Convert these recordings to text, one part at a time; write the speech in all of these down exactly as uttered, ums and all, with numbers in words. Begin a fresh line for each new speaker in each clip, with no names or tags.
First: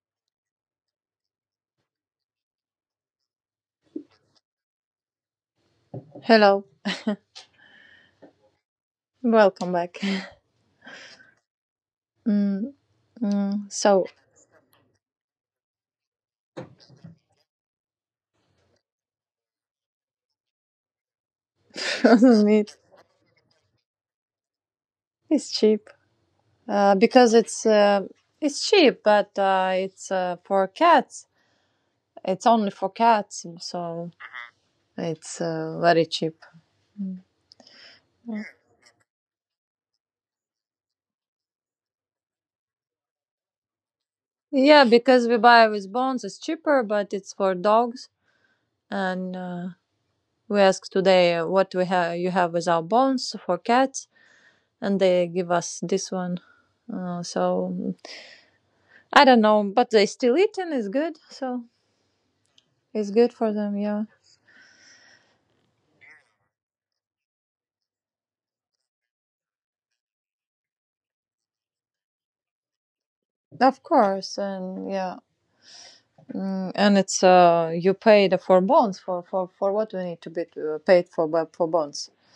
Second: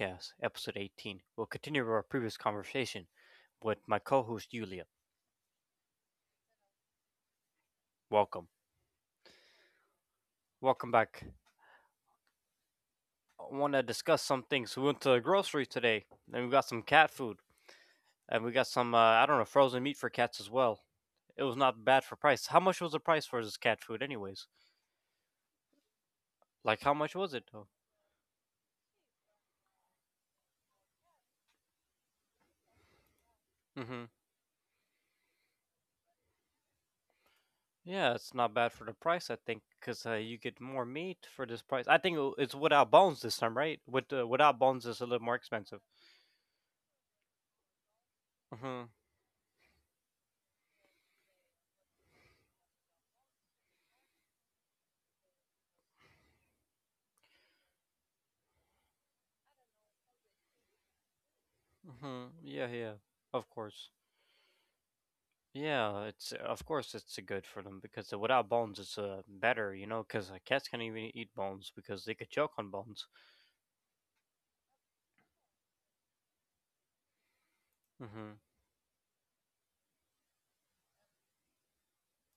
Podcast, episode eighteen. We'll continue our previous conversation with my co host, Julia.
Hello,
Welcome.
welcome back.
Welcome back.
Mm,
I want
mm,
to
so,
discuss some things. We went to the grocery today, and we got some cat food, and we got some, uh, I don't know, frozen meat for cats as well. It was not bad for price. How much
meat
was the price for this cat food, anyways?
is cheap,
Like, how
uh,
much was
because
it,
it's
though?
uh, it's cheap, but uh, it's uh, for cats. It's only for cats,
Hmm.
so it's uh, very cheap.
Yeah, it's not bad for the price, I think, because uh, you get more meat for this price. I think it- it's without bones this time, right? With uh, Without
Yeah,
bones, it's a little
because
more
we buy
expensive.
with bones, it's cheaper, but it's for dogs.
Mhm.
And uh, we asked today uh, what we have you have with our bones for cats, and they give us this one. Uh, so I don't know, but they still eating is good. So.
Mm-hmm. Yeah, yeah.
It's good
Of
for them,
course.
yeah.
Yeah, it's of course it's good for them because without bones it's uh, better, you know, because cats can't even eat bones because they could choke on bones.
Of course, and yeah, mm, and it's uh, you pay
Mm-hmm.
the for bonds for for for what we need to be uh, paid for bu- for bonds.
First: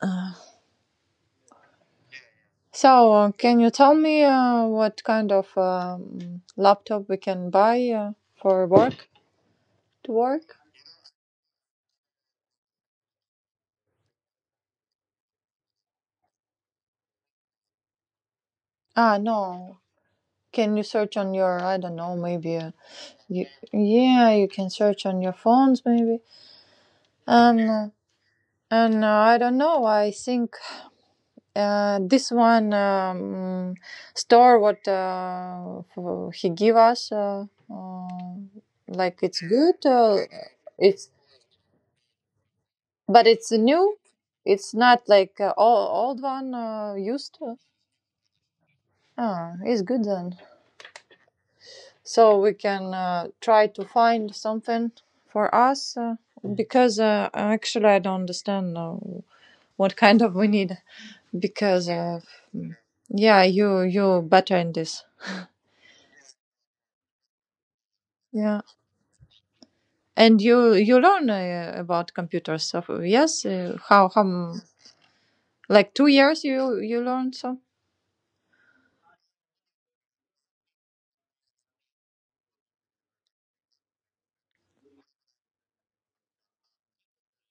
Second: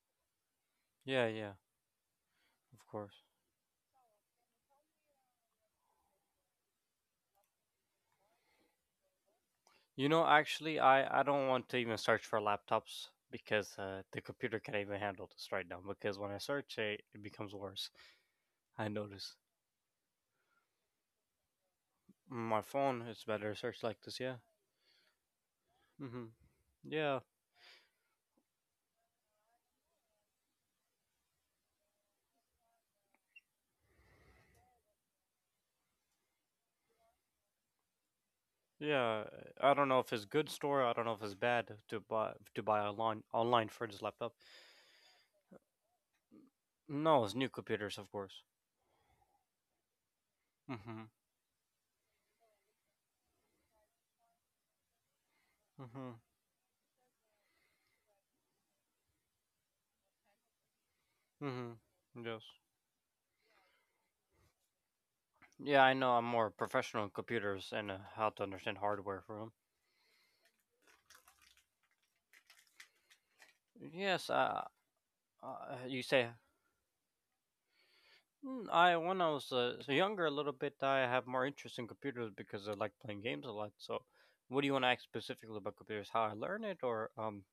Uh,
Yeah, yeah. Of
so,
course.
uh, can you tell me uh, what kind of um, laptop we can buy uh, for work
You
to
know,
work?
actually, I I don't want to even search for laptops because uh, the computer can't even handle this right now. Because when I search it, it becomes worse. I
Ah,
notice.
no. Can you search on your, I don't know, maybe
My
uh,
phone is
you,
better search like this.
yeah,
Yeah.
you can search on your phones maybe,
Mm-hmm. Yeah.
and uh, and uh, I don't know, I think. Uh, this one, um, store what uh, f- he give us, uh, uh, like
Yeah,
it's
I
good.
don't know if
Uh,
it's good store. I don't
it's
know if it's bad to buy to buy online
But it's
online for
new.
this laptop.
It's not like uh, old old one, uh,
No, it's
used.
new computers, of course.
Ah, it's good then.
Mhm.
So we can uh, try to find something for us,
Mhm.
uh, because uh, actually I don't understand uh, what kind of we need,
Mhm.
because uh,
Yes.
yeah, you you better in this,
Yeah, I know. I'm more professional in computers and uh, how to
yeah.
understand hardware from.
And you you learn uh, about computer stuff, yes? Uh,
'Em.
how how
Yes.
m-
Uh, uh,
like
you
two
say.
years you you learn some?
"Mm, I When I was uh, younger a little bit, I have more interest in computers because I like playing games a lot. So, what do you want to ask specifically about computers? How I learn it, or um?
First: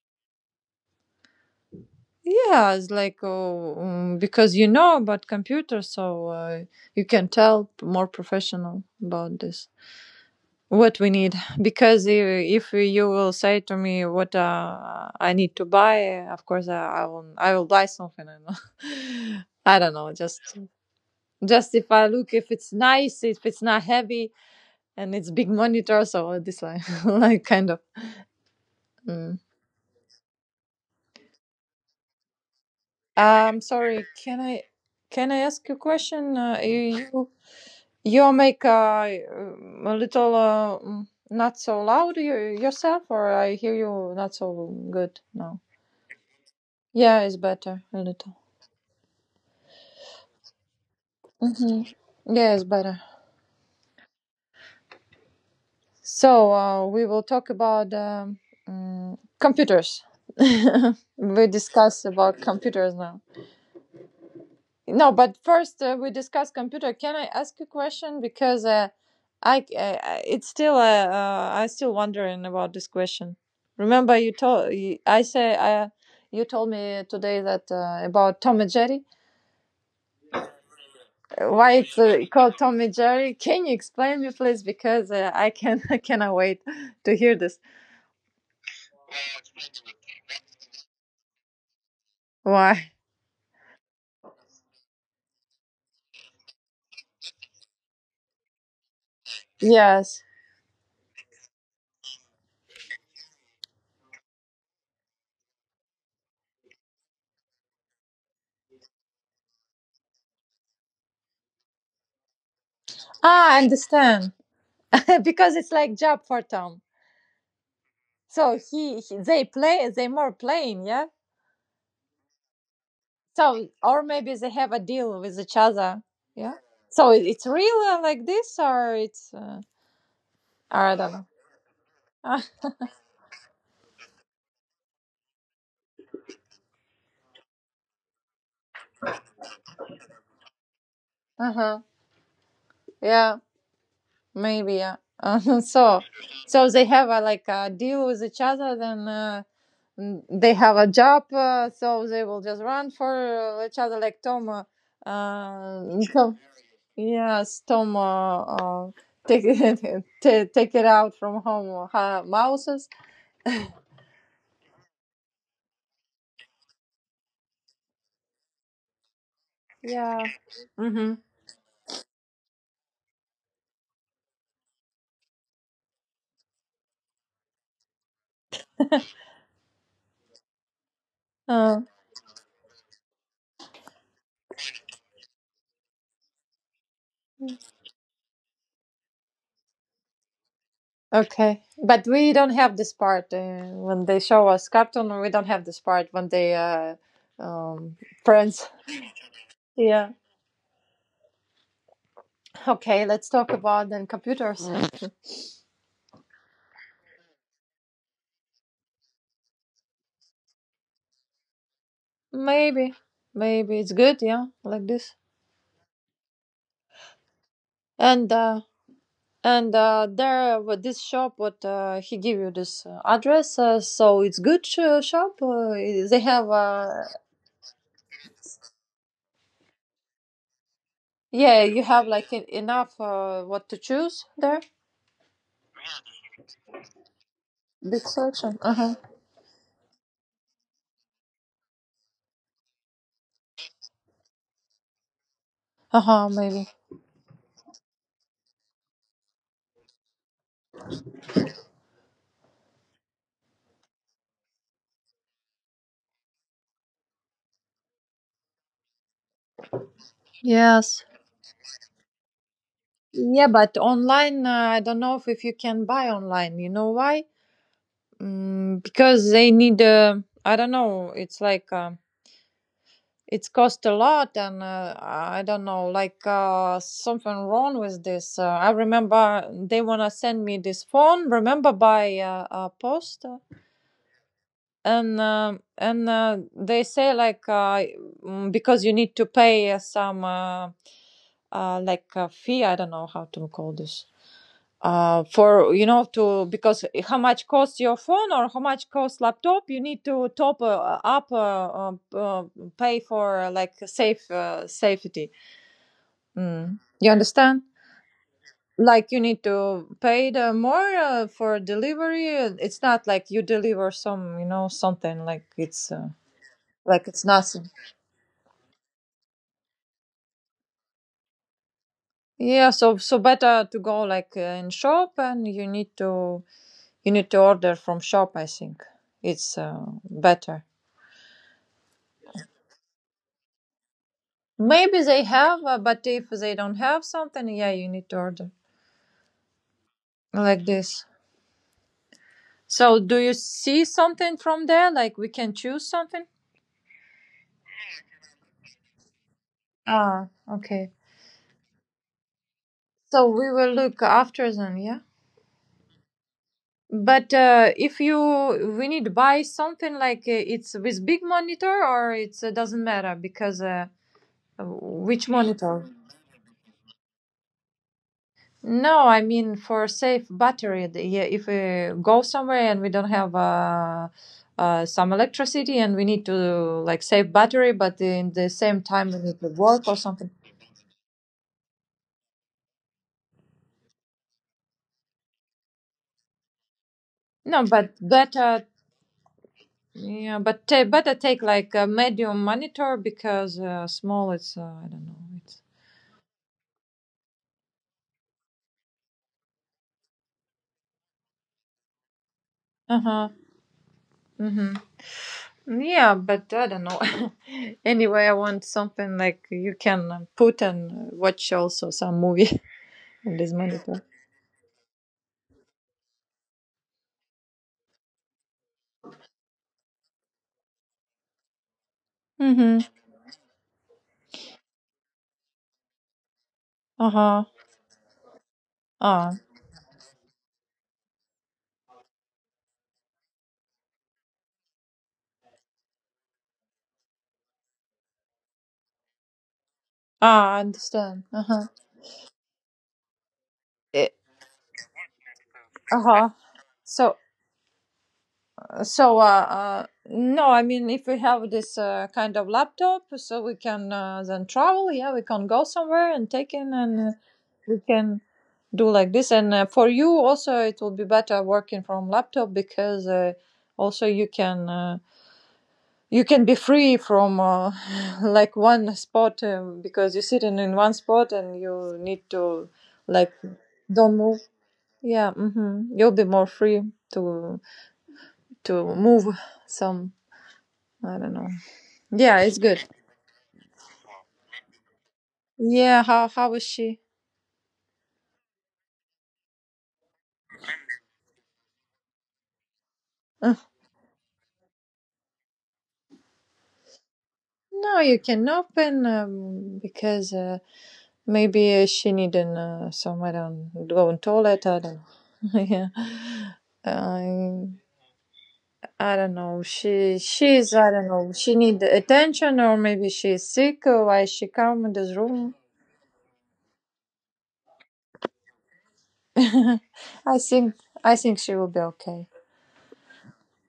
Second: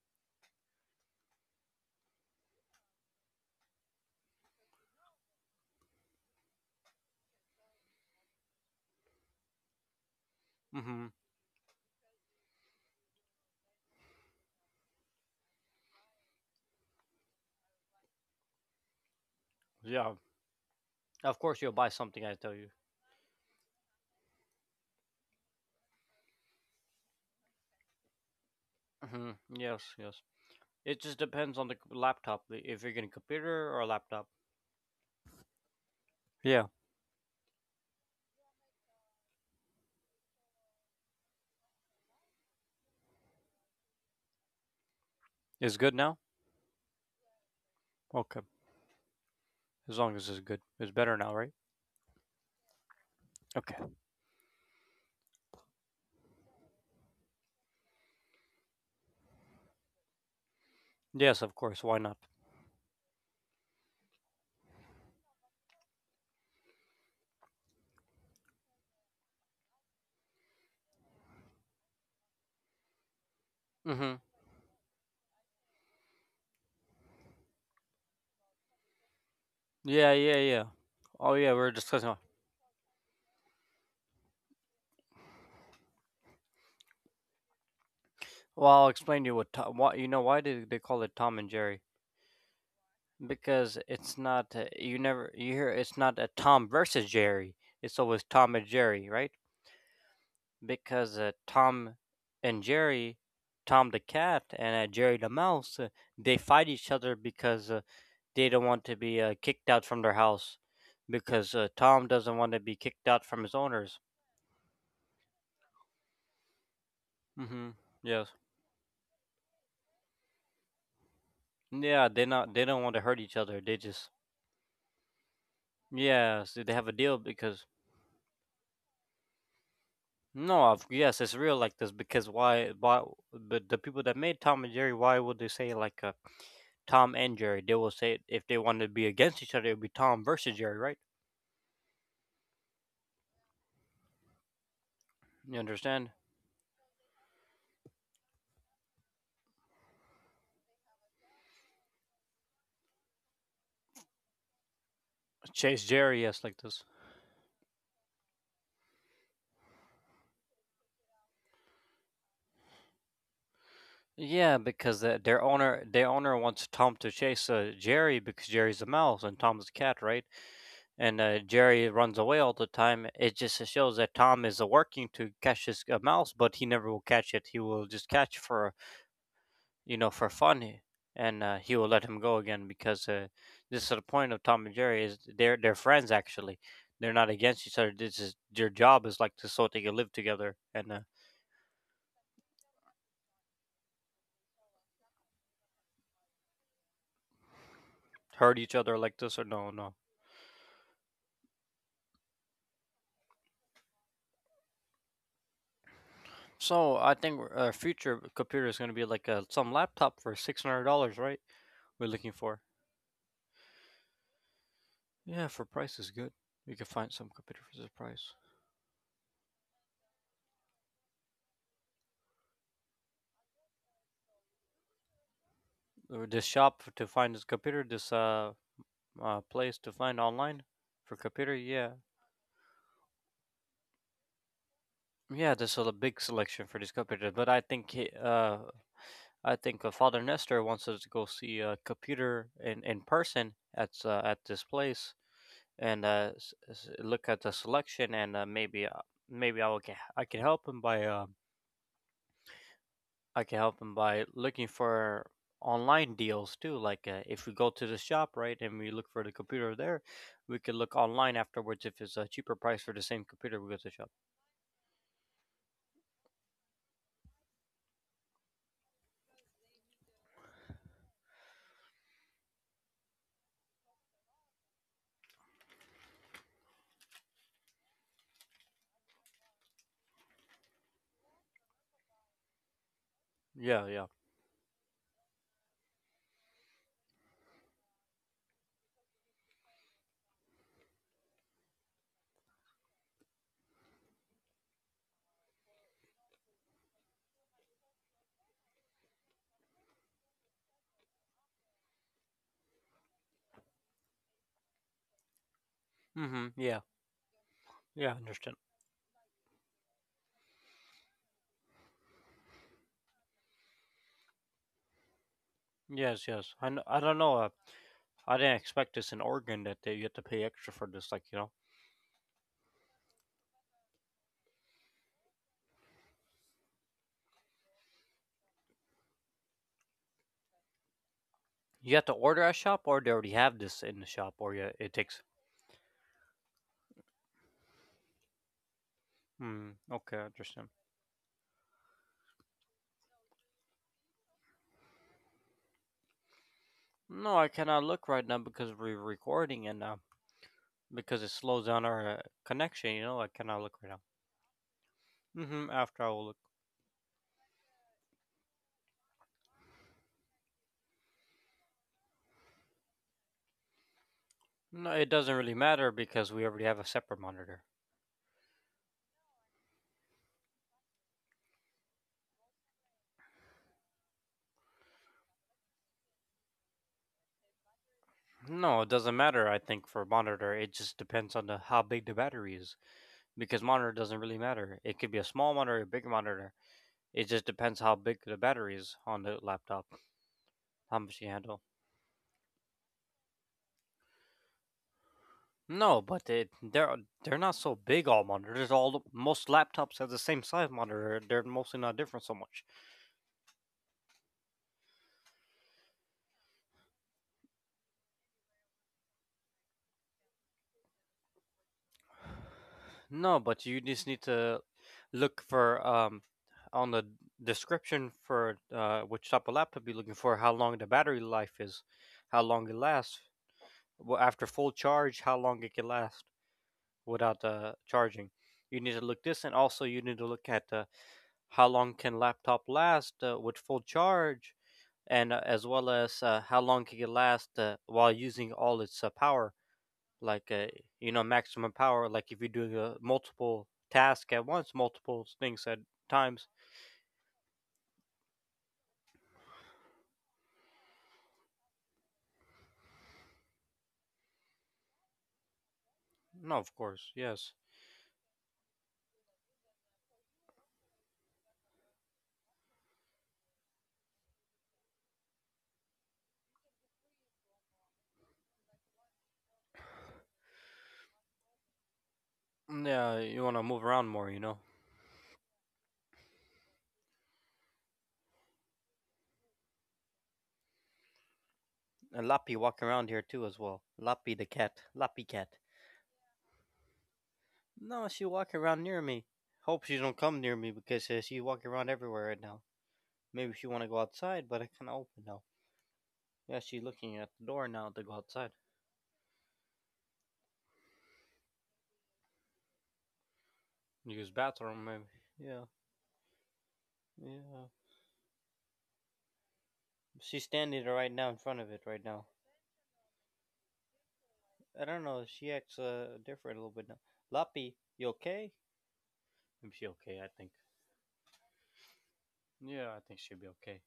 Yeah, it's like, oh, mm, because you know about computers, so uh, you can tell more professional about this what we
Mhm.
need. Because i- if you will say to me what uh, I need to buy, of course, I, I will I will buy something, I know. I don't know.
Yeah.
Just
Of course, you'll
just if
buy
I
something
look,
I
if
tell you.
it's nice, if it's not heavy, and it's big monitor, so this like like kind of.
Hmm.
Mm.
Yes, yes. It just depends on the c- laptop. the- If you're getting a
Um,
computer or a
sorry,
laptop.
can I can I ask you a question? Uh,
Yeah.
you you- you make a, a little, uh, mm, not so loud, you, yourself, or I hear you not so good now.
Is good now?
Yeah, it's better a little.
Okay. As long as it's good. It's better now, right?
Hmm. Yeah, it's better.
Okay.
So uh, we will talk about, um, mm, computers.
Yes,
We
of course. Why
discuss
not?
about computers now. No, but first uh, we discuss computer. Can I ask a question? Because uh, I, I, I- it's still, uh, uh, I still wondering about this question.
Mm-hmm.
Remember, you told, you- I say, uh, you told me today that, uh, about Tom and Jerry.
Yeah, yeah, yeah. Oh, yeah.
Uh,
We are
Why it's
discussing.
uh, called Tom and Jerry? Can you explain me, please? Because uh, I can, I cannot wait to hear this.
Well, I'll explain to you what. Tom, why you know why did they call it Tom and Jerry?
Why?
Because it's not. uh, You never. You hear it's not a Tom versus Jerry. It's always Tom and Jerry, right?
Yes.
Because uh, Tom and Jerry, Tom the cat and uh, Jerry the mouse, uh, they fight each other because uh, they don't want to be uh, kicked out from their house because uh, Tom doesn't want to be kicked out from his
Ah, I
owners.
understand. Because it's like job for Tom.
Mm-hmm. Yes.
So he, he, they play, they more playing, yeah.
Yeah, they not they don't want to hurt each other.
So,
They just
or maybe they have a deal with each other.
yeah,
Yeah.
so they have a deal
So it- it's
because
real like this, or it's, uh,
no, of
I don't
yes,
know.
it's real like this because why why but the people that made Tom and Jerry, why would they say like uh, Tom and Jerry? They will say if they wanted to be against each other, it would be Tom versus Jerry, right?
Uh huh. Yeah. Maybe. Yeah.
You
Uh, so,
understand?
so they have a like a deal with each other. Then uh, n- they have a job, uh, so they will just run for uh, each other like Tom. Uh,
Chase
uh,
Jerry,
Tom.
yes, like this.
Yes, Tom. Uh, uh, take it, t- take it out from home. Uh, mouses.
Yeah, because the, their owner their owner wants Tom to chase uh, Jerry because Jerry's a mouse and Tom's a cat, right?
Yeah.
And
Mhm.
uh, Jerry runs away all the time. It just shows that Tom is uh, working to catch his uh, mouse, but he never will catch it. He will just catch for you know for fun, eh, and uh, he
Uh,
will let him go again because uh, this is the point of Tom and Jerry is they're they're friends actually. They're not against each other. This is their job is like to so they can live together and uh,
Okay, but we don't have this part uh, when they show us cartoon. We don't have this part when they, uh, um,
hurt each
friends.
other like this or no no.
Yeah. Okay, let's talk about then computers.
So I think our future computer is going to be like uh some laptop for six hundred dollars, right? We're looking for,
maybe, maybe it's good. Yeah, like this.
yeah, for price is good. We can find some computer for this price.
And uh, and uh, there, with this shop, what uh, he give you this uh, address. Uh, so it's good uh, shop. Uh,
Or
they
this
have.
shop f- to
Uh,
find this computer, this uh, uh place to find online for computer,
yeah, you
yeah.
have like en- enough uh, what to choose there.
Yeah, there's a big selection for this computer. But i think he,
Big
uh
selection. Uh huh.
I think uh, Father Nestor wants us to go see a computer in in person at uh, at this place and
Uh
uh,
huh.
s-
Maybe.
s- look at the selection and uh, maybe uh, maybe I will can I can help him by um I can help him by looking for online deals too like, uh, if we go to the shop, right, and we look for the computer there, we could look
Yes.
online afterwards. If it's a cheaper price for the same
Yeah,
computer, we go to
but
the shop.
online, uh, I don't know if, if you can buy online. You know why? Mm, because they need, uh, I don't know, it's like, um it's cost a lot, and uh, I don't know, like uh, something wrong with this. Uh, I remember they wanna send me this phone. Remember by, uh, uh, post,
Yeah, yeah.
and um and uh, they say like, uh, mm, because you need to pay uh, some, uh, uh, like a fee. I don't know how to call this, uh, for, you know to, because how much costs your phone, or how much costs laptop, you need to top uh, up, uh, uh, uh, pay for uh, like safe uh, safety.
Mhm. Yeah.
Mm. you understand,
Yeah, understand.
like you need to pay the more uh, for delivery, it's not like you deliver some, you know something, like it's uh,
Yes, yes. I kn- I don't
like it's
know. uh,
nothing,
I didn't expect this in Oregon that they, you have to pay extra for this, like, you know
yeah. So so better to go like uh, in shop, and you need to, you need to order from shop, I think. It's uh, better.
you have to order a shop, or they already have this in the shop, or yeah, it
Maybe
takes.
they have, uh, but if they don't have something, yeah, you need to order
Hmm. Okay. Understand.
like this. So, do you see something from there? Like, we can choose something?
No, I cannot look right now because we're recording and uh,
Ah, okay.
because it slows down our uh, connection, you know, I
So
cannot
we
look
will
right now.
look after them, yeah.
Mm-hmm, after I will look.
But uh, if you we need to buy something, like uh, it's with big monitor, or it uh, doesn't matter, because, uh,
No, it doesn't
which
really matter
monitor?
because we already have a separate monitor.
No, I mean for safe battery. the- Yeah, if we go somewhere and we don't have, uh, uh, some electricity and we need to, like, save battery, but in the
No, it
same
doesn't
time we need
matter, I
to
think,
work or
for
something.
monitor. It just depends on the, how big the battery is because monitor doesn't really matter. It could be a small monitor, a big monitor. It just depends
No,
how
but
big the battery
better,
is on the laptop,
yeah, but
how
ta
much you
better take
handle.
like a medium monitor, because, uh, small. It's, uh, I don't know. It's
No, but it, they're they're not so big all monitors. All most laptops have the same size monitor. They're mostly not different so much.
uh huh. Mm-hmm. Yeah, but I don't know. Anyway, I want something like you can put and watch also some movie
No,
on
but
this
you just
monitor.
need to look for, um on the description for, uh, which type of laptop you're looking for, how long the battery life is, how long it
Mm-hmm.
lasts. Well, after full charge, how long it can last without
Uh-huh.
uh, charging. You need to look this,
Uh.
and also you need to look at the. How long can laptop last uh, with full charge, and uh, as well as uh, how long can it last uh, while using all its uh, power, like, uh,
Ah, I
you know
understand.
maximum
Uh-huh.
power, like if you're doing uh, multiple
Eh.
tasks at once, multiple things at
Uh-huh.
times.
So so uh, uh no, I mean, if we have this uh, kind of laptop, so we can uh, then travel, yeah, we can go somewhere and
No,
take
of
in,
course,
and uh,
yes.
we can do like this. And uh, for you also it will be better working from laptop, because uh, also you can uh, you can be free from, uh, like one spot, uh, because you're sitting in one spot and you need to,
Mm, yeah, you
like,
want to move around more,
don't
you
move.
know.
Yeah. hmm You'll be more free to to move some. I don't know.
And
Yeah,
Lappy
it's
walking
good.
around here too as well. Lappy the cat, Lappy cat.
Yeah, how how is she?
No, she walking around near me. Hope she don't come near me because uh, she walking around everywhere right now. Maybe she
Uh.
want to go outside, but I kind of open now. Yeah, she's looking at the door now to go
No, you
outside.
can open, um, because uh, maybe uh, she need uh, somewhere on go
Use
on
bathroom
toilet. I
maybe.
don't
Yeah,
know. Yeah, I
yeah.
I don't know. She
She's standing
she's I
right
don't
now in
know.
front of
She
it
need
right now.
attention, or maybe she's sick. Or why she
I don't
come in
know.
this
She
room?
acts uh, different a little bit now. Lappy, you okay? Is she okay? I think.
I think I think she will be okay.
Yeah, I think she'll be okay.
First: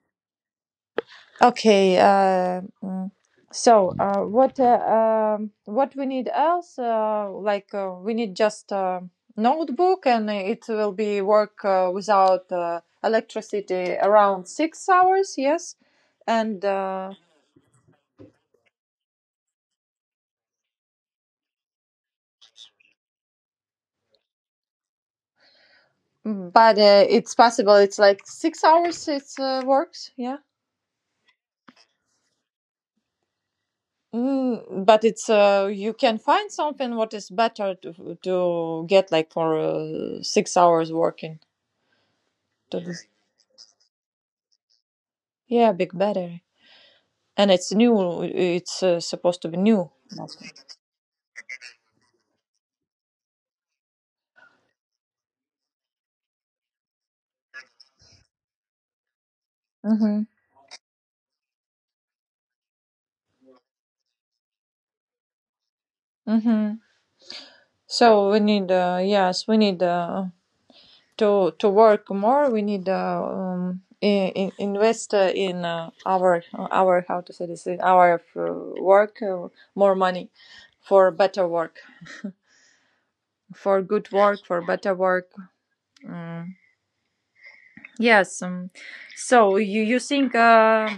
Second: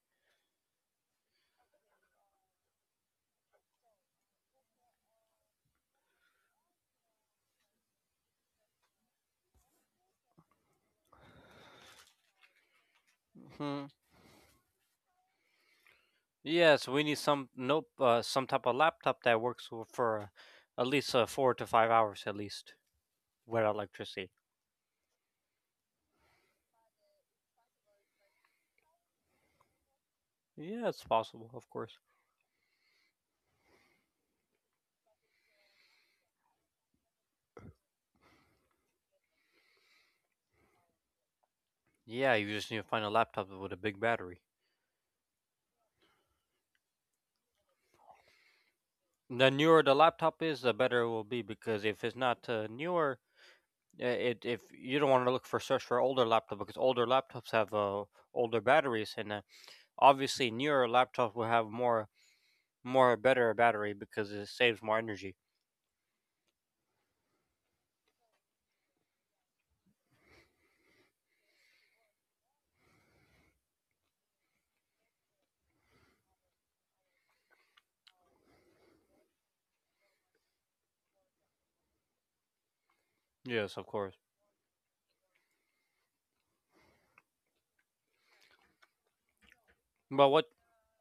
Okay. Uh, mm, so, uh, what uh, um, what we need else? Uh, like uh, we need just a notebook, and it will be work uh, without uh,
Mm-hmm.
electricity around six hours. Yes, and,
Yes, we
uh,
need some nope uh, some type of laptop that works w- for, uh, at least, uh, four to five hours at least without electricity.
mm, but uh, it's possible. It's like six hours. It uh, works. Yeah.
Yeah, it's possible, of course.
Mm, but it's uh, you can find something what is better to to get like for uh, six hours working.
Yeah, you just need
To
to
this.
find a laptop with a big battery.
Yeah, big battery. And it's new. It's uh, supposed to
The
be
newer
new.
the laptop is, the better it will be because if it's not uh, newer, uh, it if you don't want to look for search for older laptop because older laptops have uh, older batteries and uh,
Mhm.
obviously newer laptops will have more more better battery because it saves more energy.
Mhm. So we need, uh, yes, we need uh, to to work more. We need, uh, um, in, in, invest uh, in uh, our our how to say this in our uh, work, uh, more money for better work,
Yes,
for
of
good
course.
work, for better work. Mm. Yes. Um, so you you
But
think?
what
Uh,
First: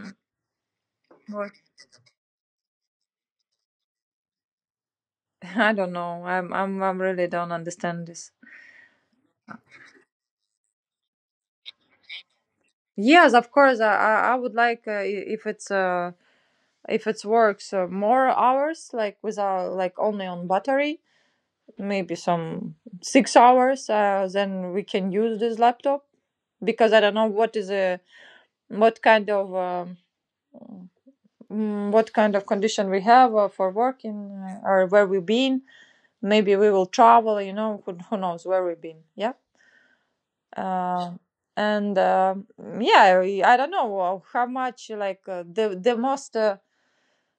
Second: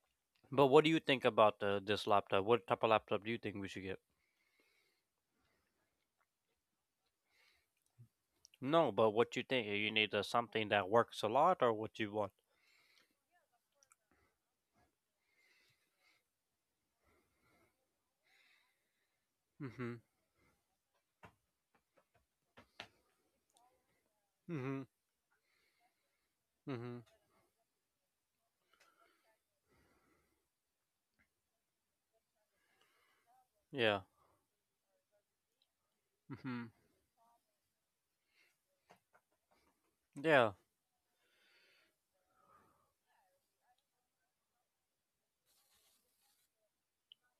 but what do you think
what-
about uh, this laptop? What type of laptop do you think we should get?
I don't know. I'm I'm I'm really don't understand this.
No, but what you think? You need uh, something that works a lot, or what you want?
Yes, of course. I I I would like, uh, i- if it's uh if it's works uh, more hours, like without,
Mm-hmm.
like only on battery, maybe some six hours. Uh, then
Mm-hmm.
we can use this laptop, because I
Mm-hmm.
don't know what is a, what kind of um, mm, what kind of condition we have uh, for
Yeah.
working, uh, or where we've been. Maybe
Mm-hmm.
we will travel. You know, who, who knows where we've been. Yeah.
Yeah.
Um and um yeah, I I don't know uh, how much like uh, the the most uh,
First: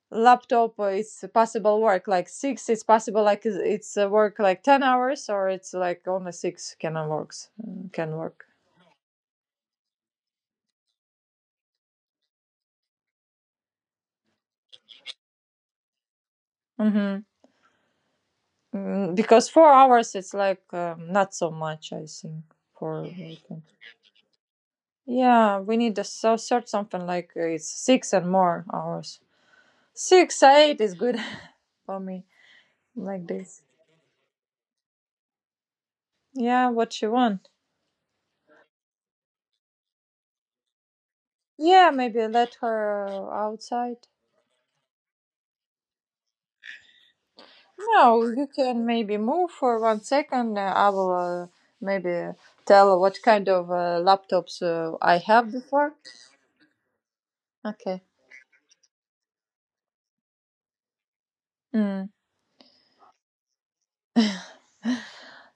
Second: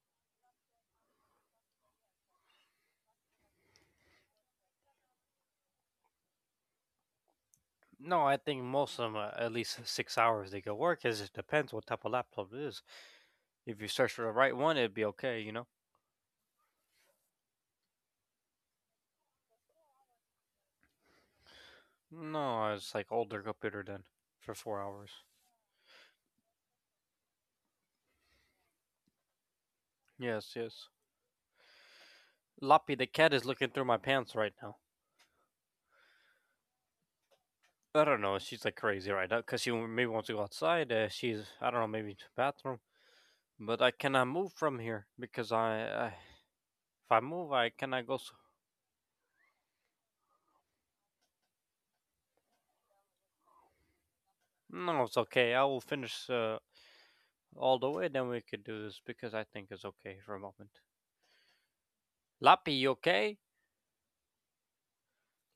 laptop uh, is possible work like six. It's possible like is- it's uh, work like ten hours, or it's like only six can uh, works uh, can
No, I
work.
think most of them are at least six hours they could work. Cause it depends what type of laptop it is. If you search for the right one, it'd be okay, you know.
hmm Mm, because four hours it's like, um, not so much. I think
No, it's
for
like older
working.
computer then for four hours.
Yeah, we need to so search something like uh, it's six and more hours. Six
Yes,
eight
yes.
is good for me
Loppy the
like
cat is
this.
looking through my pants right now.
Yeah, what you want.
I don't know. She's like crazy right now because she maybe wants to go outside. Uh, she's I don't know,
Yeah,
maybe to
maybe
the
let
bathroom,
her
but I
outside.
cannot move from here because I, I if I move I cannot go.
No,
So,
you can maybe move for one second. Uh, I will, uh, maybe tell what kind of uh, laptops uh,
no, it's
I have
okay. I will
before.
finish uh, all the
Okay.
way. Then we could do this because I think it's okay for a moment.
Mm.
Lappy, you okay?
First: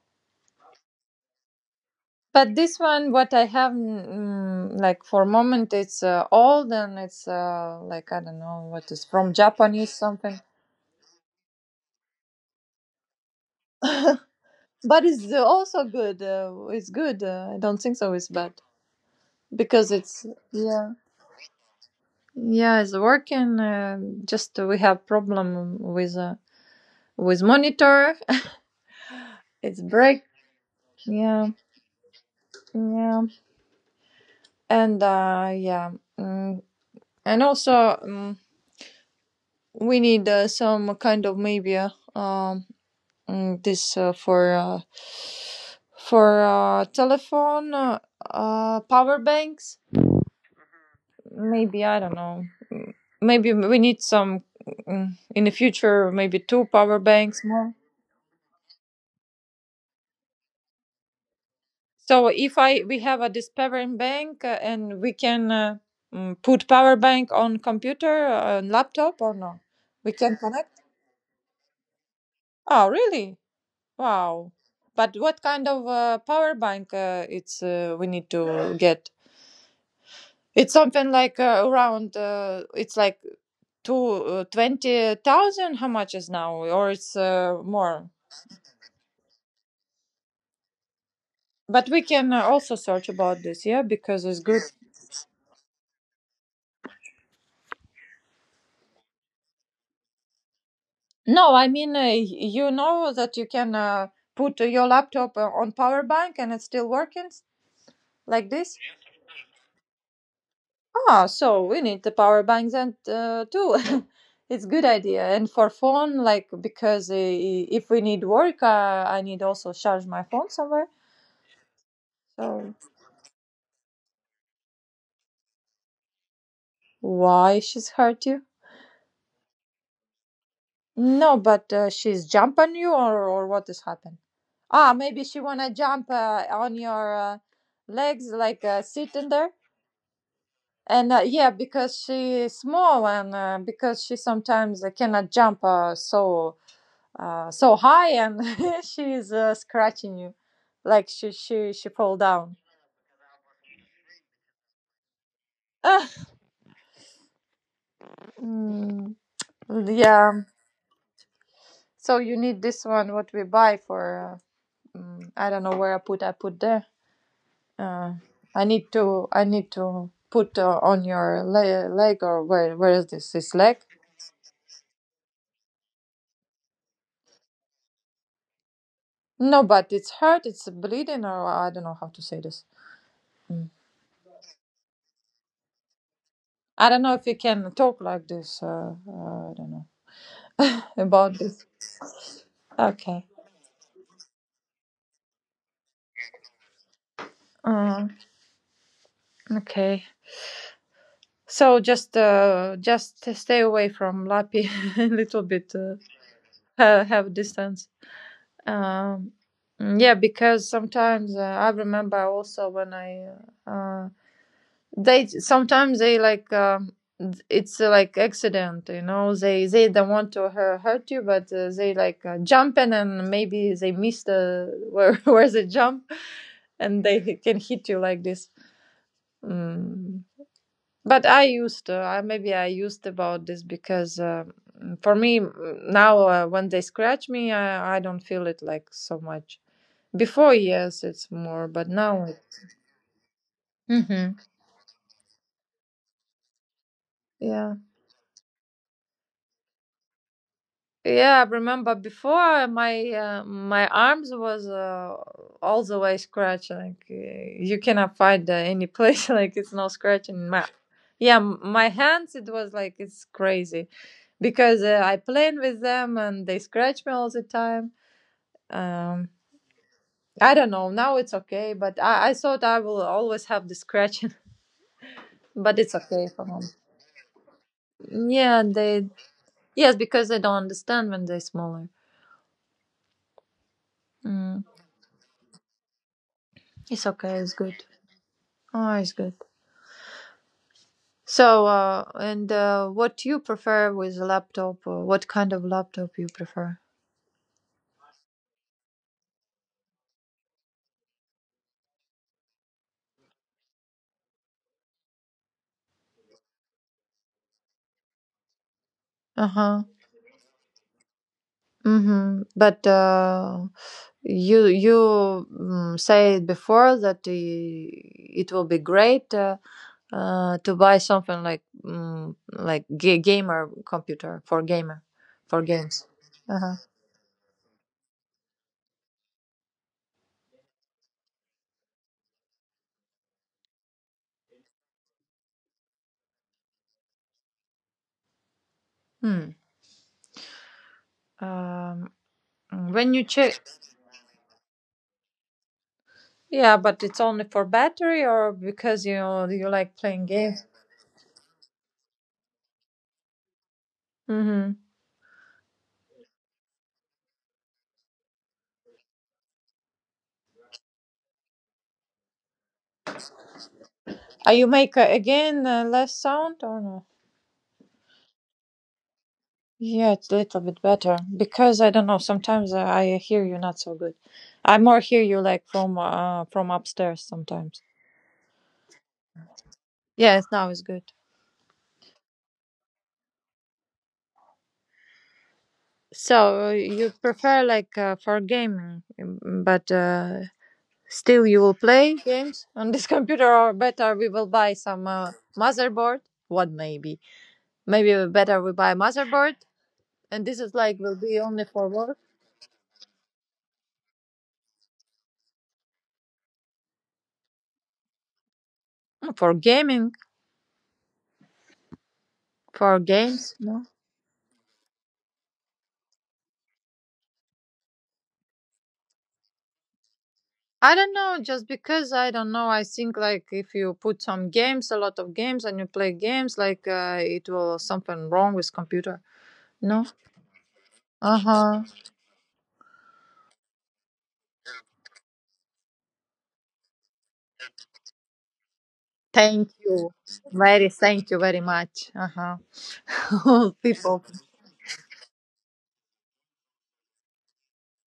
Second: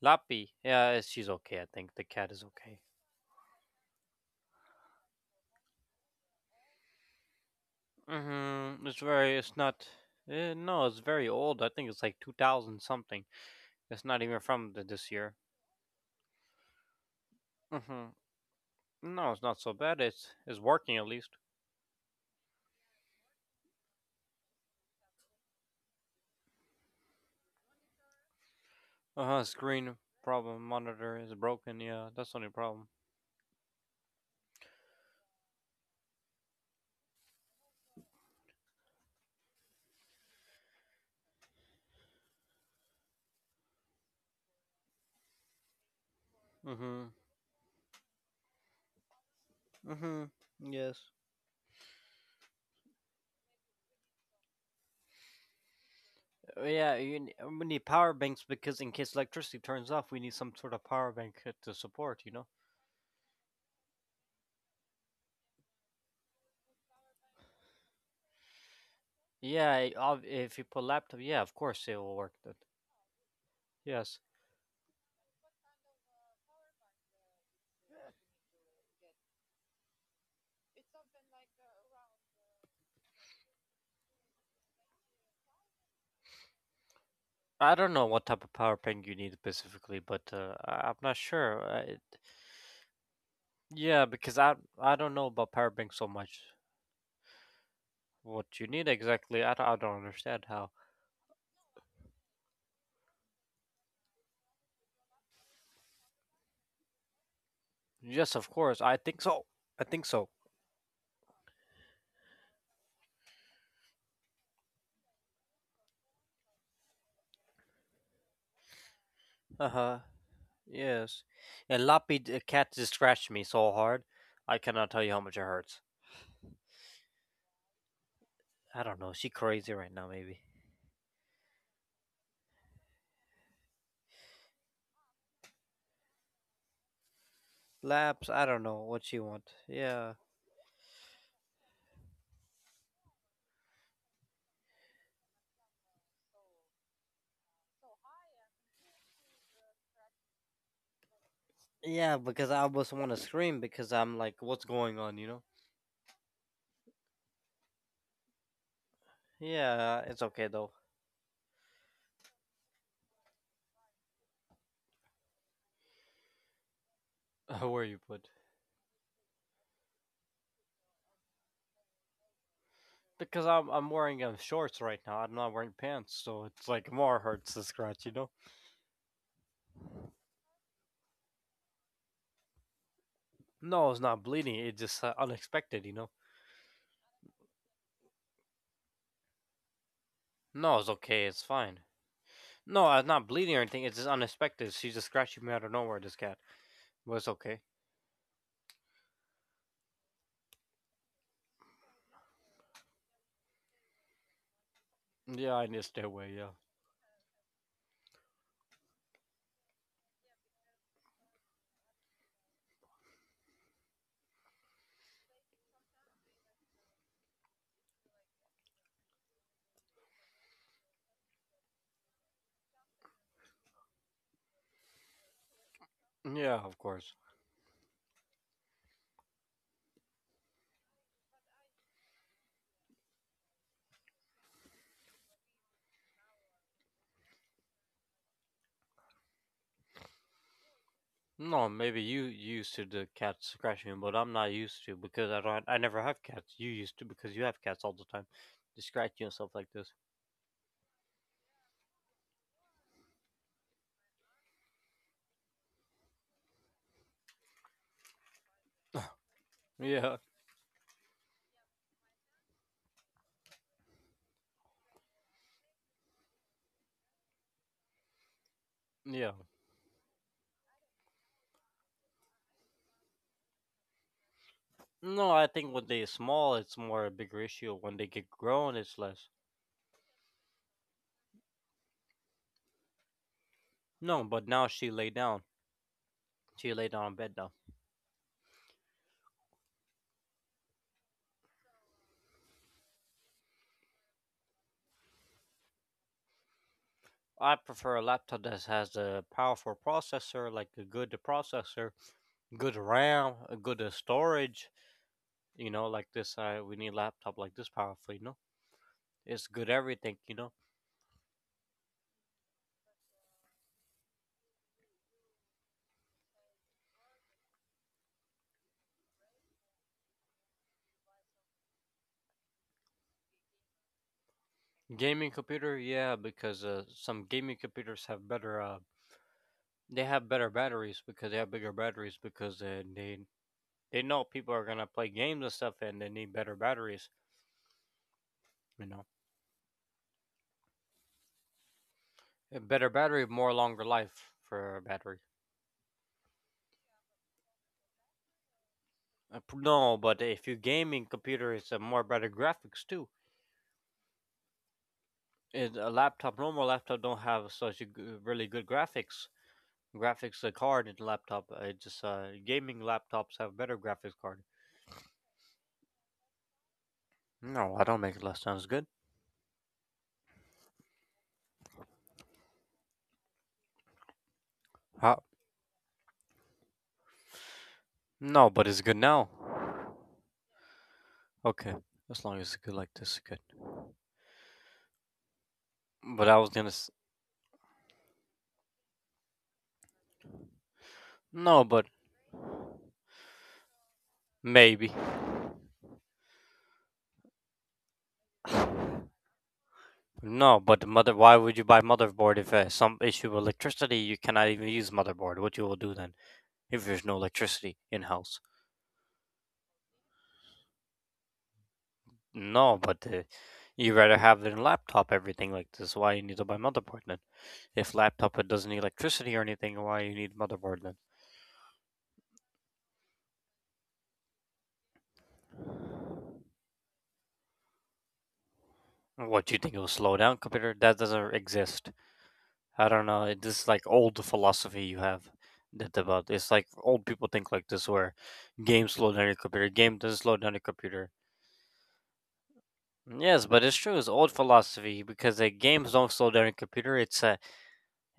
Lappy, yeah, she's okay. I think the cat is
But this
okay.
one, what I have, mm, like for moment, it's uh, old, and it's uh, like I don't know
Mm-hmm.
what,
It's
is from
very. It's not.
Japanese something.
Uh, no, it's very old. I think it's like two thousand something. It's not even from the,
But
this
it's
year.
uh, also good. Uh, it's good. Uh, I don't think so. It's
Mm-hmm.
bad
No, it's not so
because
bad.
it's,
It's it's
yeah.
working at least.
Yeah, it's working. Uh, just we have problem with uh, with monitor.
Uh huh.
It's
Screen
break.
problem. Monitor is
Yeah,
broken. Yeah, that's the only problem.
yeah, and uh, yeah, mm, and also mm we need uh, some kind of maybe uh, um mm, this uh, for uh, for uh,
Mm-hmm.
telephone, uh, uh, power banks.
Mm-hmm. Yes.
Maybe I don't know. Maybe we need some, mm, in the future. Maybe
Uh,
two
Yeah,
power
you, n-
banks
uh, we
more.
need power banks because in case electricity turns off, we need some sort of power bank uh, to support.
So
You know.
if I we have a this power bank uh, and we can uh, mm, put power bank on computer, uh, laptop or no?
Yeah, I-
We
ob-
can
if you
connect.
put laptop, yeah, of course it will work then.
Oh, really?
Yes.
Wow. But what kind of uh, power bank uh, it's uh, we need to get? It's something like uh, around uh, it's like two uh, twenty thousand how much is now or it's uh,
I don't know
more.
what type of power bank you need specifically, but uh, I- I'm not sure. I,
But we
it-
can uh, also search about this, yeah,
yeah,
because
because
it's
I
good.
I don't know about power bank so much. What you need exactly, I, don't- I don't understand how.
No, I mean, uh, you know that you can uh, put uh, your laptop uh, on power bank and it's still working, s-
Yes, of
like this.
course, I think so. I think so.
Ah, so we need the power bank then uh, too. It's good idea. And for phone, like because uh, if we need work, uh, I need
Uh
also
huh.
charge my phone somewhere.
Yes. And Lappy the cat
So
just scratched me so hard, I cannot tell you how much it hurts.
why she's hurt you?
I don't know. She crazy right now, maybe.
No, but uh, she's jump on you, or or what has happened? Ah, maybe she wanna jump uh, on your uh,
Laps,
legs
I don't
like
know
uh,
what
sit
she want.
there.
Yeah.
And uh, yeah, because she's small and uh, because she sometimes uh, cannot jump uh, so uh, so high, and she's uh, scratching you, like she she she
Yeah,
fall
because
down.
I almost want to scream because I'm like, what's going on, you know?
Ah. Mm,
Yeah, it's
yeah.
okay though.
So you need this one. What we buy for? Uh, mm, I don't know where I put. I put there.
Where you
Uh,
put?
I need to. I need to put uh, on your le- leg or where? Where is this?
Because
This
I'm
leg?
I'm wearing um, shorts right now. I'm not wearing pants, so it's like more hurts the scratch, you know?
No, but it's hurt. It's bleeding, or I don't know how to say this. Mm.
No, it's not bleeding. It's just uh, unexpected, you know?
I don't know if you can talk like this. Uh, uh, I don't know
No, it's okay.
about
It's
this.
fine. No, I'm not
Okay.
bleeding or anything. It's just unexpected. She's just scratching me out of nowhere. This cat. But it's okay.
Uh, okay. So just uh, just stay away from Lapi a little
Yeah, I need
bit.
to
Uh,
stay away. Yeah.
ha- have distance. Um, yeah, because sometimes uh, I remember also when I uh, they sometimes they like, um, it's uh, like accident, you know they they don't want to hu- hurt you, but uh, they like uh, jumping and maybe they miss the where where they jump
Yeah, of
and
course.
they can hit you like this mm. But I used to I, maybe I used about this because uh, for me, mm, now uh, when they scratch me, I, I don't feel it like so much before. Yes, it's
No,
more, but
maybe you
now it,
used to the cats scratching, but I'm
Hmm,
not used to because I don't. I never have cats. You used to because you have
yeah.
cats all the time. They scratch you and stuff like this.
Yeah, I remember before my uh, my arms was uh, all the way scratched. Like uh, you cannot find uh, any place like it's no
Yeah,
scratching. My yeah, m- my hands, it was like it's crazy because uh, I playing with them and they scratch me all the time.
yeah.
Um, I don't know now it's okay, but I I thought I will always have the scratching,
No, I think
but
when
it's
they're
okay for
small,
them.
it's more a bigger issue. When they get
Yeah,
grown, it's
they
less.
yes, because they don't understand when they're smaller.
No, but
Mm,
now she lay down. She lay down
it's
on bed
okay,
now.
it's good. Oh, it's good. So, uh, and uh, What you prefer with laptop? uh, What kind of laptop you prefer?
I prefer a laptop that has a powerful processor, like a good processor, good RAM, a good uh, storage. You know, like this. I we need a laptop like this powerful. You know, it's
Uh
good
huh.
everything. You know.
Mm-hmm. But uh, you you mm, say before that uh, it will be great uh, uh, to buy something like, mm, like ga- gamer computer for gamer
Gaming
for
computer,
games.
yeah,
Uh
because
huh.
uh, some gaming computers have better uh, they have better batteries because they have bigger batteries because uh, they they know people are gonna play games and stuff and they need better batteries, you know.
Hmm. Um.
A better
When
battery,
you
more
check,
longer life for a battery.
yeah, but it's only for battery or because you
Uh, p-
you
no,
like
but
playing
if you
games.
gaming computer, it's a more better graphics too.
Mm-hmm.
It, a laptop, normal laptop don't have such a g- uh, really good graphics. Graphics the card in the laptop, uh, it just uh, gaming laptops have better graphics card.
Are you make uh, again uh, less sound or no?
No, I don't make it less sounds good.
Yeah, it's a little bit better because I don't know. Sometimes uh, I hear you not so good. I more
How,
hear you like from uh, from upstairs sometimes.
no, but it's good now.
Yes, now it's good.
Okay, as long as it's good like this, good. But I was gonna.
So uh,
S-
you prefer like uh, for gaming, mm, but uh, still
No,
you will
but
play games on this computer, or better we will buy
maybe.
some uh, motherboard. What maybe? Maybe better we buy motherboard, and
No,
this
but
is
the
like
mother.
will
Why
be
would you
only
buy
for work,
motherboard if uh, some issue with electricity? You cannot even use motherboard. What you will do then if there's no electricity in house?
for gaming,
No, but
for
uh,
games. No.
you rather have it in laptop everything like this. Why you need to buy motherboard then? If laptop it doesn't need electricity or anything, why you need motherboard then?
I don't know, just because I don't know, I think like if you put some games, a lot of games, and you play games, like uh, it will something wrong with computer.
What do you think it will
No.
slow down computer? That doesn't
Uh
exist.
huh.
I don't know. It- This is like old philosophy you have that about. It's like old people think like this, where games slow down your computer.
Thank
Game doesn't
you.
slow down your
Very
computer.
thank you very much. Uh
Mm, Yes, but it's
huh.
true. It's old
People.
philosophy because the games don't slow down your computer. It's a,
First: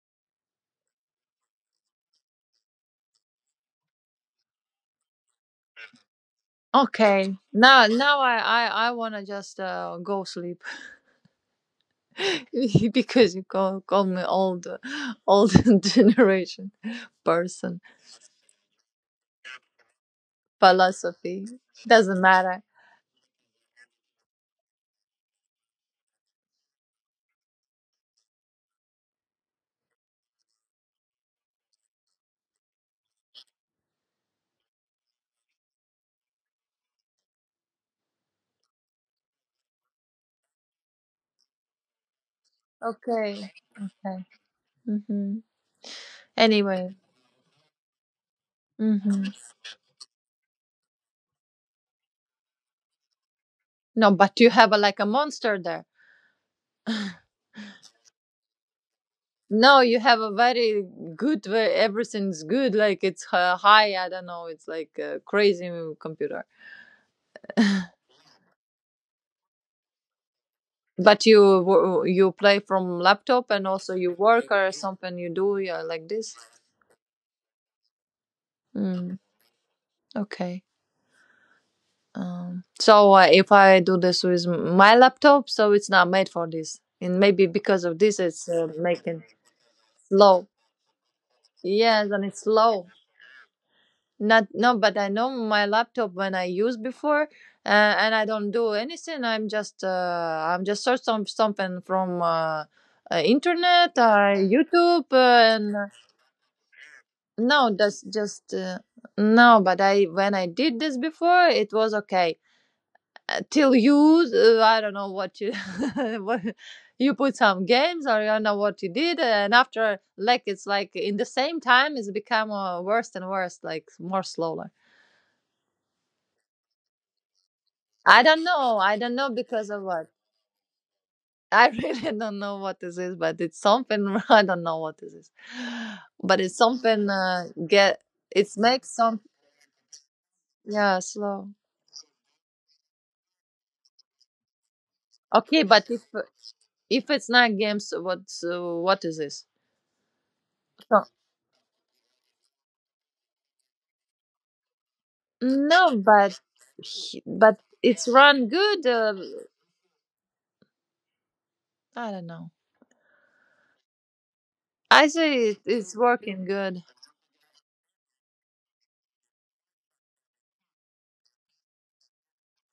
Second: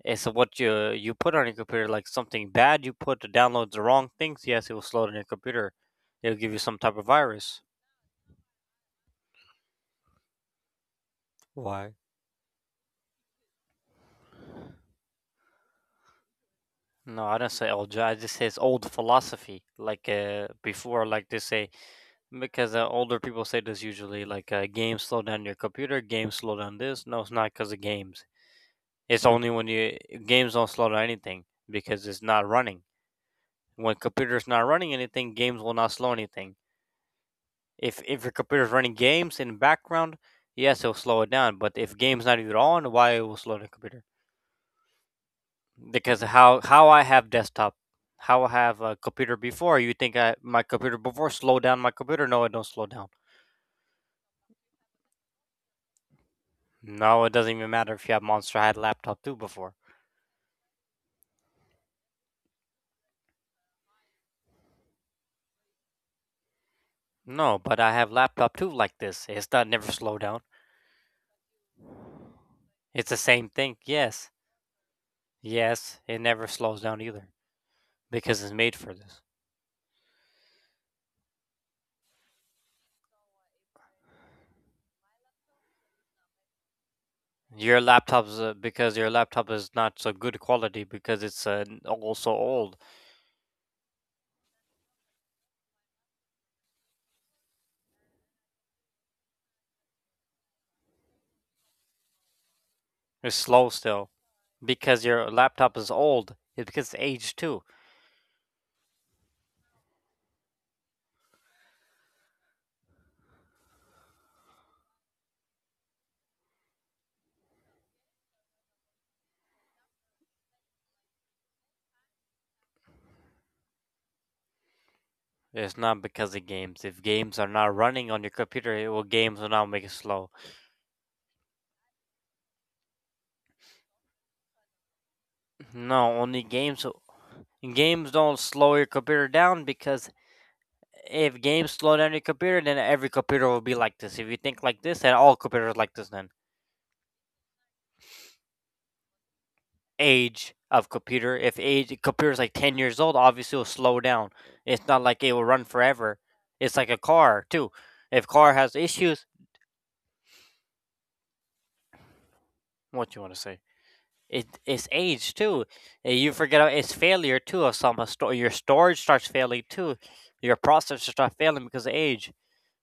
it's a what you you put on your computer, like something bad you put to download the wrong things. Yes, it will slow down your computer. It'll give you some type of
Okay.
virus.
Now now I I, I wanna just uh, go sleep
Why?
because you call call me old, old generation
No, I don't say
person
old. ju- I just say it's old philosophy. Like uh, before, like they
philosophy
say.
doesn't matter.
Because uh, older people say this usually, like uh, games slow down your computer, games slow down this. No, it's not because of games. It's only when you Games don't slow down anything because it's not running. When computer's not running anything, games will not slow anything. If if your computer's running games in the background, yes, it'll slow it down. But if games not even on, why it will
Okay.
slow the computer?
Okay. hmm
Because how how
Anyway.
I have desktop, how I have a
Mm-hmm.
computer before, you think I my computer before slow down my computer? No, it don't slow down.
No, but you have a, like a monster there.
No, it doesn't even matter if you have Monster. I had laptop two before.
No, you have a very good where everything's good. Like it's uh, high. I don't know. It's like a crazy computer.
No, but I have laptop two like this. It's not never slow down.
But you wo- you play from
It's the same
laptop and
thing.
also you
Yes,
work or something you do, yeah,
yes,
like
it
this.
never slows down either because it's made for this.
Mm, okay. Um, so uh, if I do this with my laptop, so it's not made for this, and maybe
Your
because of this,
laptop's uh,
it's uh,
because your
making
laptop is not so good
slow.
quality because it's uh, n-
Yes, and
also
it's
old.
slow. Not No, but I know my laptop when I used before, uh, and I don't do anything. I'm just uh, I'm just search some something from, uh, uh,
It's slow
internet,
still
uh,
because
YouTube,
your
uh,
laptop
and
is
uh,
old. It's because it's aged too.
no, that's just uh, no. But I when I did this before, it was okay. Uh, till you, uh, I don't know what you what you put some games, or I don't know what you did, and after like it's like in the same time, it's become uh, worse and worse, like more slower.
It's not because of games. If games are not running on your
I don't
computer,
know.
it will
I don't know
games will now
because
make it
of what.
slow.
I really don't know what this is, but it's something. I don't know what this is,
No, only
but it's
games.
something. Uh, get
Games don't
it
slow your
makes some,
computer down because
yeah,
if
slow.
games slow down your computer, then every computer will be like this. If you think like this, then all
Okay,
computers like
but
this.
if
Then
if it's not games, what uh, what is this?
age of
So-
computer. If age computer is like ten years old, obviously it will slow down. It's not like it will run
no,
forever.
but
It's like a
he-
car
but
too.
it's
If car
run
has
good. Uh,
issues,
I don't know.
what you want to say? It it's
I
age
say
too.
it, it's
Uh, You
working
forget uh, it's
good.
failure too. Of some uh, sto- your storage starts failing too. Your processor starts failing because of age.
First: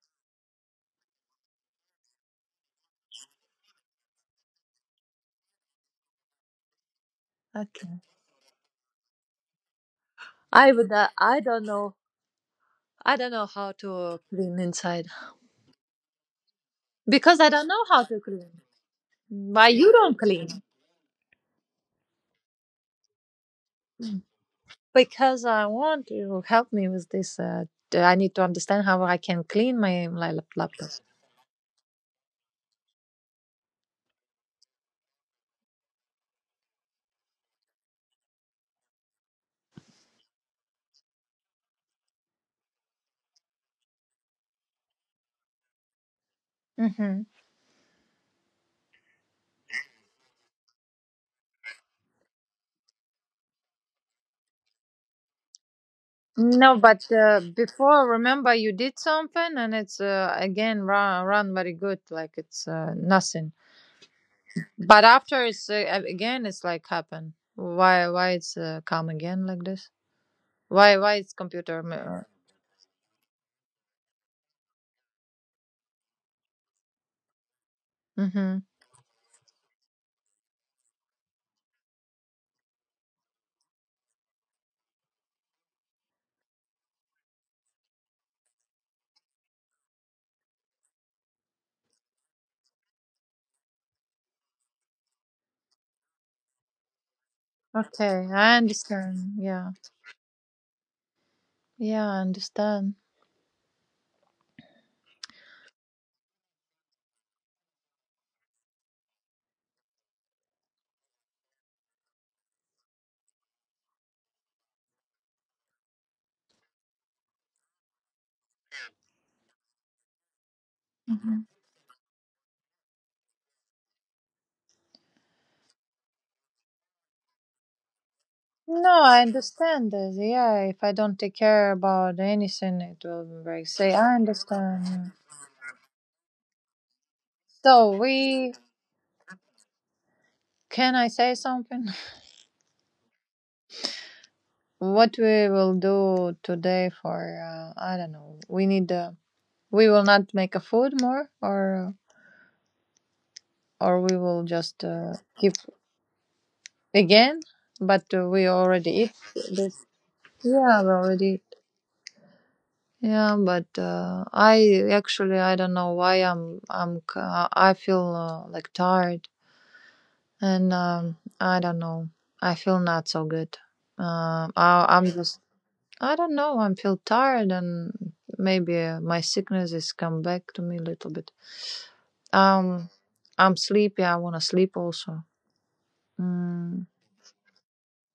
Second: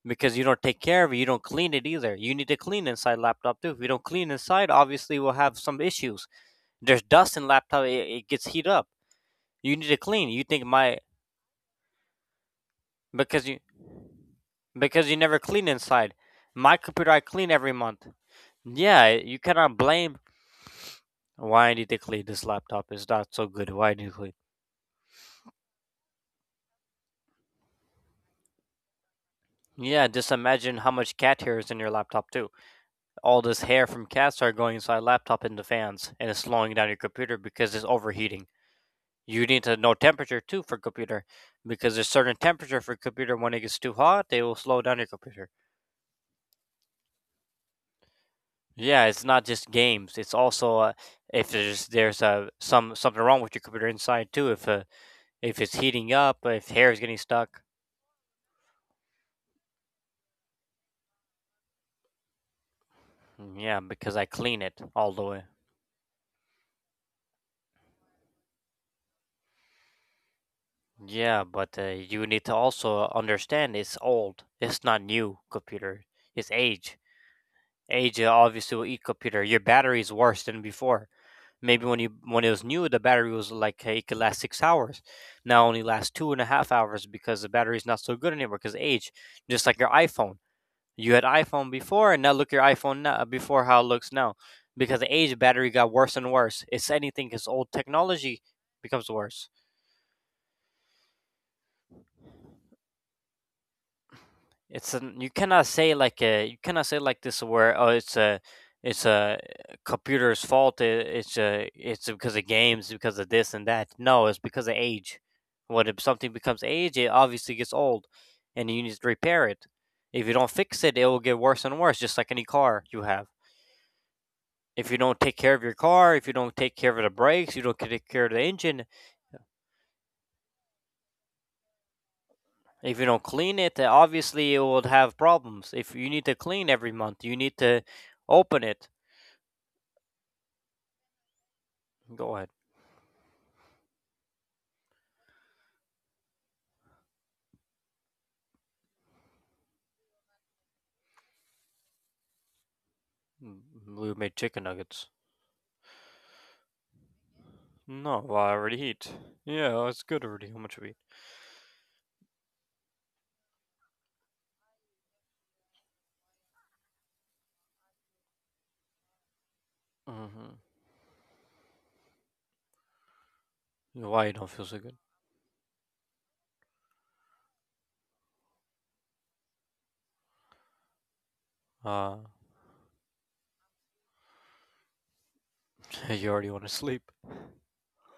Because you don't take care of it, you don't clean it either. You need to clean inside laptop too. If you don't clean inside, obviously we'll have some issues. There's dust in laptop;
Okay.
it, it gets heat up. You need to clean. You think
I would.
my
Uh, I don't know. I don't know
because you
how to clean inside
because you never clean inside. My computer I
because I
clean
don't
every
know how
month.
to clean.
Yeah, you
Why
cannot
you don't
blame
clean?
why I need to clean this laptop. It's not so good. Why do you clean?
Because I want you to help me with this. Uh, d- I need to understand how I can clean
Yeah,
my
just
my lap-
imagine
laptop.
how much cat hair is in your laptop too. All this hair from cats are going inside laptop in the fans, and it's slowing down your computer because it's overheating. You need to know temperature too for computer because there's certain temperature for computer when it gets too hot they will slow down your computer.
Hmm.
Yeah, it's not just games, it's also uh, if there's there's uh, some something wrong with your computer inside too, if uh, if it's heating up, if
No,
hair is
but
getting
uh,
stuck.
before, remember you did something, and it's uh, again run run very good, like it's uh, nothing.
Mm, yeah, because I clean it
But
all the way.
after it's uh, a- again, it's like happen. Why why it's uh, come again like this? Why why it's
Yeah, but uh,
computer?
you
Mirror?
need to also understand it's old, it's not new computer, it's age. Age uh,
Mm-hmm.
obviously will eat computer, your battery is worse than before. Maybe when you when it was new, the battery was like uh, it could last six hours. Now it only lasts two and a half hours because the battery is not so good anymore because age. Just like your iPhone, you had iPhone before, and now look your iPhone now, before how it looks now, because the age battery got worse and worse. It's anything because old
Okay,
technology
I
becomes
understand.
worse.
Yeah, yeah, I understand.
It's an you cannot say like a You cannot say like this where oh it's a it's a computer's fault. It, it's a it's because of games, because of this and that. No, it's because of age. When if something becomes age, it obviously gets old, and you need to repair it. If you don't fix it, it will get worse and worse, just like any car you have. If you don't take care of your car, if you don't take care of the brakes, you don't take care of the engine,
No, I understand this. Yeah, if I don't take care about anything,
if
it
you don't
will
clean
break.
it, uh,
Say, I
obviously it will
understand. Yeah.
have problems. If you need to clean every month, you need to
So we
open it.
Can I say something?
Go ahead.
What we will do today for, uh, I don't know. We need uh, we will not make a food more, or
Mm, mm,
or
We
we
made
will
chicken
just
nuggets.
uh, keep again. But
No,
uh,
well,
we
I already
already
eat.
eat
Yeah,
this.
it's good already. How much
Yeah,
we
we
eat?
already. Eat. Yeah, but uh, I actually I don't know why I'm I'm c- I feel uh, like tired
Mm-hmm.
and, um, I don't know. I feel not so good.
Why you don't
Um
feel so
I,
good?
I'm just I don't know. I am feel tired, and maybe uh, my sickness is come back to me a little bit.
Uh,
Um, I'm sleepy. I wanna sleep also.
you already want to
Mm,
sleep.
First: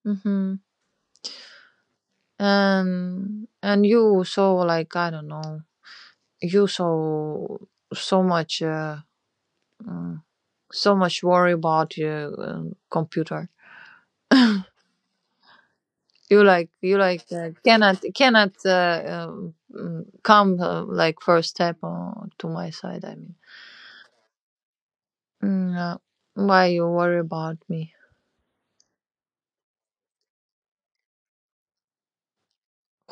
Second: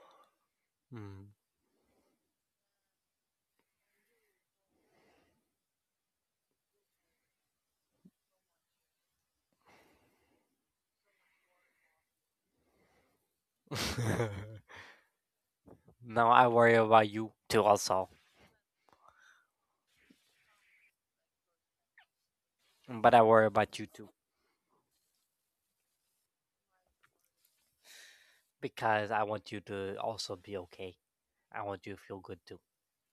mm-hmm.
Mm.
And and you so like, I don't know. You so so much uh, mm, so much worry about your uh, computer.
No,
You
I
like
worry
you
about
like
you
uh,
too
cannot
also,
cannot uh, um, mm, come uh, like first step uh, to my side. I
but I
mean,
worry about you too
Mm, uh, why you worry about me?
because I want you to also be okay. I want you to feel good too.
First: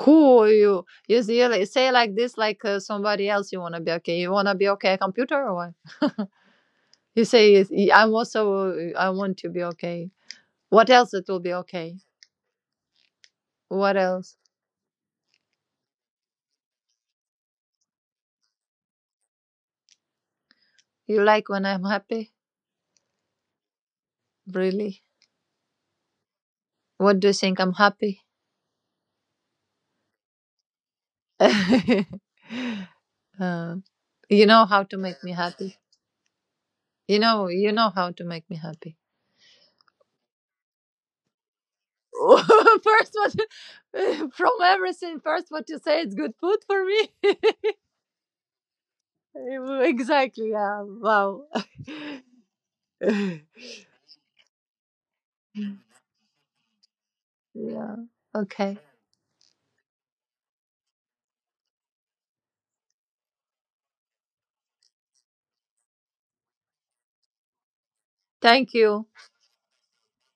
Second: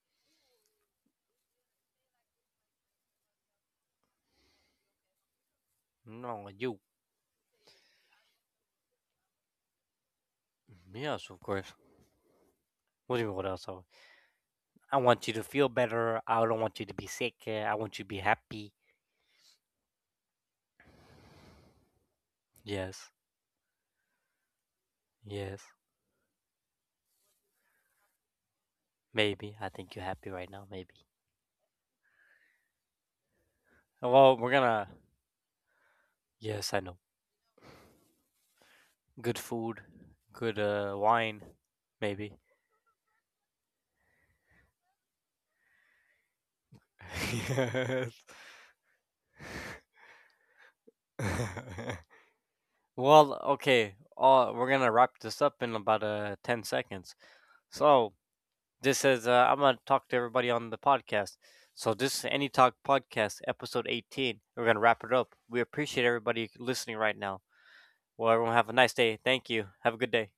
Who are you? You see, like, say like this, like uh, somebody else. You wanna be okay? You wanna be okay? Computer or what?
No, you.
You say, "Yes, y- I'm also. uh, I want to be okay." What else? It
Yes,
will
of
be
course.
okay.
What do you mean? What else? Oh,
What else?
I want you to feel better. I don't want you to be sick. uh, I want you to be happy.
You like when I'm happy?
Yes.
Really?
Yes.
What do you think? I'm happy.
Maybe. I think you're happy right now, maybe.
uh,
Well,
you
we're
know how
gonna
to make me happy.
Yes, I know.
You know, you know how to make me happy.
Good food, good uh wine, maybe.
First, what from everything, first what you say is good food for me.
Yes.
Exactly. Yeah. Wow.
Well, okay. Uh, we're gonna wrap this up in about uh ten seconds.
Yeah.
So,
Okay.
this is uh, I'm gonna talk to everybody on the podcast. So, this is Any Talk Podcast, episode eighteen. We're gonna wrap it up. We appreciate everybody listening right now. Well, everyone have a
Thank
nice
you.
day. Thank you. Have a good day.